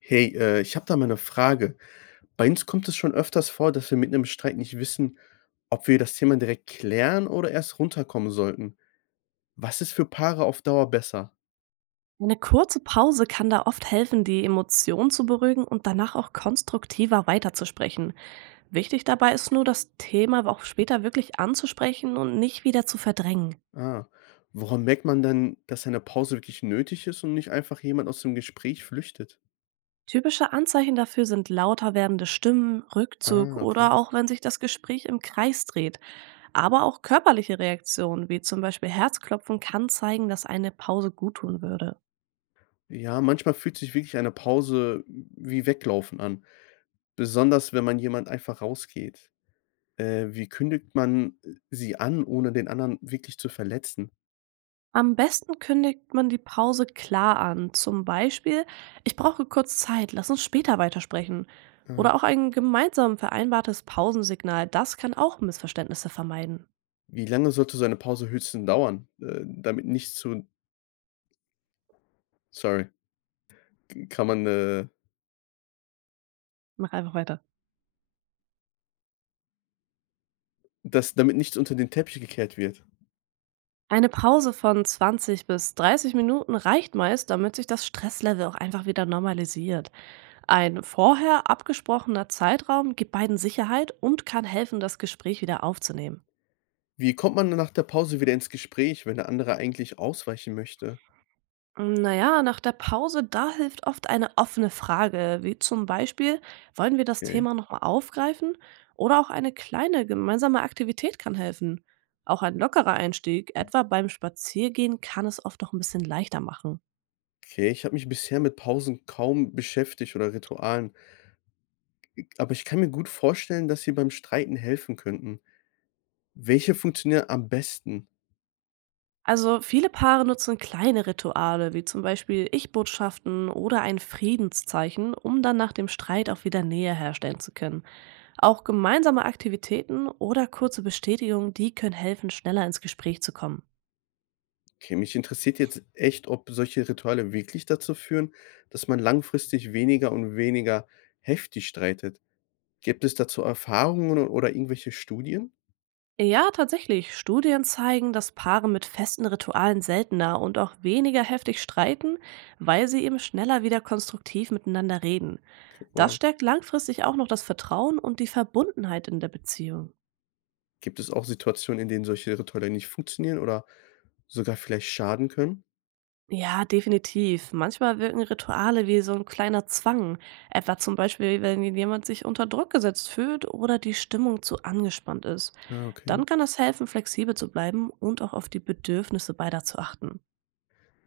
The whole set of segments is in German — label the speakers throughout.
Speaker 1: Hey, ich habe da mal 'ne Frage. Bei uns kommt es schon öfters vor, dass wir mit einem Streit nicht wissen, ob wir das Thema direkt klären oder erst runterkommen sollten. Was ist für Paare auf Dauer besser?
Speaker 2: Eine kurze Pause kann da oft helfen, die Emotionen zu beruhigen und danach auch konstruktiver weiterzusprechen. Wichtig dabei ist nur, das Thema auch später wirklich anzusprechen und nicht wieder zu verdrängen.
Speaker 1: Ah, woran merkt man dann, dass eine Pause wirklich nötig ist und nicht einfach jemand aus dem Gespräch flüchtet?
Speaker 2: Typische Anzeichen dafür sind lauter werdende Stimmen, Rückzug
Speaker 1: Ah, okay.
Speaker 2: oder auch wenn sich das Gespräch im Kreis dreht. Aber auch körperliche Reaktionen wie zum Beispiel Herzklopfen kann zeigen, dass eine Pause guttun würde.
Speaker 1: Ja, manchmal fühlt sich wirklich eine Pause wie Weglaufen an, besonders wenn man jemand einfach rausgeht. Wie kündigt man, sie an, ohne den anderen wirklich zu verletzen?
Speaker 2: Am besten kündigt man die Pause klar an. Zum Beispiel, ich brauche kurz Zeit, lass uns später weitersprechen.
Speaker 1: Ah.
Speaker 2: Oder auch ein gemeinsam vereinbartes Pausensignal, das kann auch Missverständnisse vermeiden.
Speaker 1: Wie lange sollte so eine Pause höchstens dauern, damit nichts zu sorry, kann man,
Speaker 2: Mach einfach weiter.
Speaker 1: dass damit nichts unter den Teppich gekehrt wird?
Speaker 2: Eine Pause von 20 bis 30 Minuten reicht meist, damit sich das Stresslevel auch einfach wieder normalisiert. Ein vorher abgesprochener Zeitraum gibt beiden Sicherheit und kann helfen, das Gespräch wieder aufzunehmen.
Speaker 1: Wie kommt man nach der Pause wieder ins Gespräch, wenn der andere eigentlich ausweichen möchte?
Speaker 2: Na ja, nach der Pause, da hilft oft eine offene Frage, wie zum Beispiel, wollen wir das
Speaker 1: Okay,
Speaker 2: Thema nochmal aufgreifen? Oder auch eine kleine gemeinsame Aktivität kann helfen. Auch ein lockerer Einstieg, etwa beim Spaziergehen, kann es oft noch ein bisschen leichter machen.
Speaker 1: okay, ich habe mich bisher mit Pausen kaum beschäftigt oder Ritualen, aber ich kann mir gut vorstellen, dass sie beim Streiten helfen könnten. Welche funktionieren am besten?
Speaker 2: Also viele Paare nutzen kleine Rituale, wie zum Beispiel Ich-Botschaften oder ein Friedenszeichen, um dann nach dem Streit auch wieder Nähe herstellen zu können. Auch gemeinsame Aktivitäten oder kurze Bestätigungen, die können helfen, schneller ins Gespräch zu kommen.
Speaker 1: Okay, mich interessiert jetzt echt, ob solche Rituale wirklich dazu führen, dass man langfristig weniger und weniger heftig streitet. Gibt es dazu Erfahrungen oder irgendwelche Studien?
Speaker 2: Ja, tatsächlich. Studien zeigen, dass Paare mit festen Ritualen seltener und auch weniger heftig streiten, weil sie eben schneller wieder konstruktiv miteinander reden. Das
Speaker 1: Wow.
Speaker 2: stärkt langfristig auch noch das Vertrauen und die Verbundenheit in der Beziehung.
Speaker 1: Gibt es auch Situationen, in denen solche Rituale nicht funktionieren oder sogar vielleicht schaden können?
Speaker 2: Ja, definitiv. Manchmal wirken Rituale wie so ein kleiner Zwang. Etwa zum Beispiel, wenn jemand sich unter Druck gesetzt fühlt oder die Stimmung zu angespannt ist.
Speaker 1: Ah,
Speaker 2: Dann
Speaker 1: okay.
Speaker 2: kann es helfen, flexibel zu bleiben und auch auf die Bedürfnisse beider zu achten.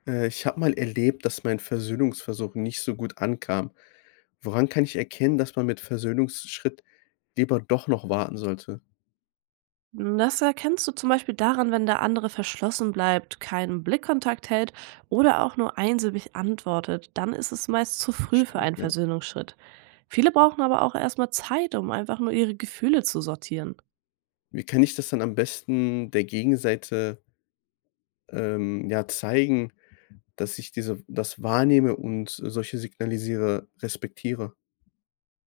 Speaker 1: Ich habe mal erlebt, dass mein Versöhnungsversuch nicht so gut ankam. Woran kann ich erkennen, dass man mit Versöhnungsschritt lieber doch noch warten sollte?
Speaker 2: Das erkennst du zum Beispiel daran, wenn der andere verschlossen bleibt, keinen Blickkontakt hält oder auch nur einsilbig antwortet. Dann ist es meist zu früh für
Speaker 1: Stimmt,
Speaker 2: einen
Speaker 1: ja.
Speaker 2: Versöhnungsschritt. Viele brauchen aber auch erstmal Zeit, um einfach nur ihre Gefühle zu sortieren.
Speaker 1: Wie kann ich das dann am besten der Gegenseite, ja, zeigen, dass ich diese das wahrnehme und solche signalisiere, respektiere?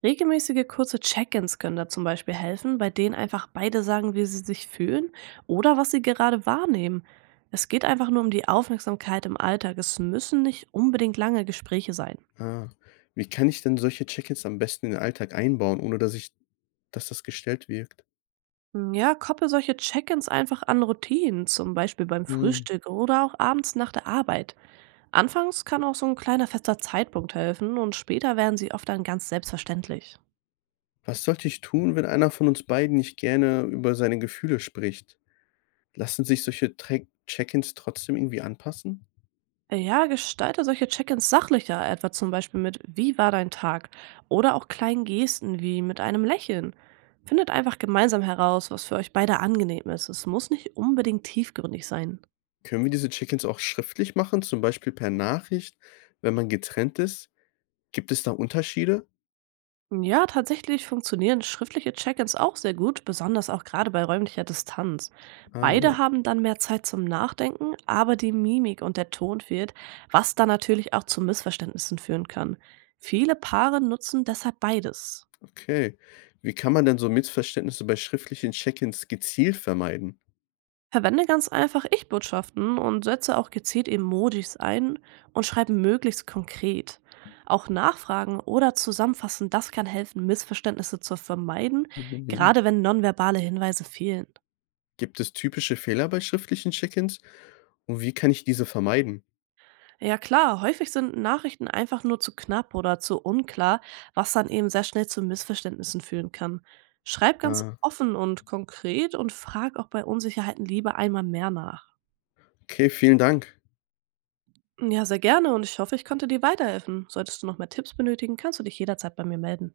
Speaker 2: Regelmäßige kurze Check-ins können da zum Beispiel helfen, bei denen einfach beide sagen, wie sie sich fühlen oder was sie gerade wahrnehmen. Es geht einfach nur um die Aufmerksamkeit im Alltag. Es müssen nicht unbedingt lange Gespräche sein.
Speaker 1: Ah. Wie kann ich denn solche Check-ins am besten in den Alltag einbauen, ohne dass das gestellt wirkt?
Speaker 2: Hm, ja, kopple solche Check-ins einfach an Routinen, zum Beispiel beim
Speaker 1: Hm.
Speaker 2: Frühstück oder auch abends nach der Arbeit. Anfangs kann auch so ein kleiner fester Zeitpunkt helfen und später werden sie oft dann ganz selbstverständlich.
Speaker 1: Was sollte ich tun, wenn einer von uns beiden nicht gerne über seine Gefühle spricht? Lassen sich solche Tre Check-ins trotzdem irgendwie anpassen?
Speaker 2: Ja, gestalte solche Check-ins sachlicher, etwa zum Beispiel mit: Wie war dein Tag? Oder auch kleinen Gesten wie mit einem Lächeln. Findet einfach gemeinsam heraus, was für euch beide angenehm ist. Es muss nicht unbedingt tiefgründig sein.
Speaker 1: Können wir diese Check-ins auch schriftlich machen, zum Beispiel per Nachricht, wenn man getrennt ist? Gibt es da Unterschiede?
Speaker 2: Ja, tatsächlich funktionieren schriftliche Check-ins auch sehr gut, besonders auch gerade bei räumlicher Distanz.
Speaker 1: Ah ja,
Speaker 2: Beide haben dann mehr Zeit zum Nachdenken, aber die Mimik und der Ton fehlt, was dann natürlich auch zu Missverständnissen führen kann. Viele Paare nutzen deshalb beides.
Speaker 1: okay. Wie kann man denn so Missverständnisse bei schriftlichen Check-ins gezielt vermeiden?
Speaker 2: Verwende ganz einfach Ich-Botschaften und setze auch gezielt Emojis ein und schreibe möglichst konkret. Auch Nachfragen oder Zusammenfassen, das kann helfen, Missverständnisse zu vermeiden, gerade wenn nonverbale Hinweise fehlen.
Speaker 1: Gibt es typische Fehler bei schriftlichen Check-ins und wie kann ich diese vermeiden?
Speaker 2: Ja klar, häufig sind Nachrichten einfach nur zu knapp oder zu unklar, was dann eben sehr schnell zu Missverständnissen führen kann. Schreib ganz
Speaker 1: Äh,
Speaker 2: offen und konkret und frag auch bei Unsicherheiten lieber einmal mehr nach.
Speaker 1: okay, vielen Dank.
Speaker 2: Ja, sehr gerne und ich hoffe, ich konnte dir weiterhelfen. Solltest du noch mehr Tipps benötigen, kannst du dich jederzeit bei mir melden.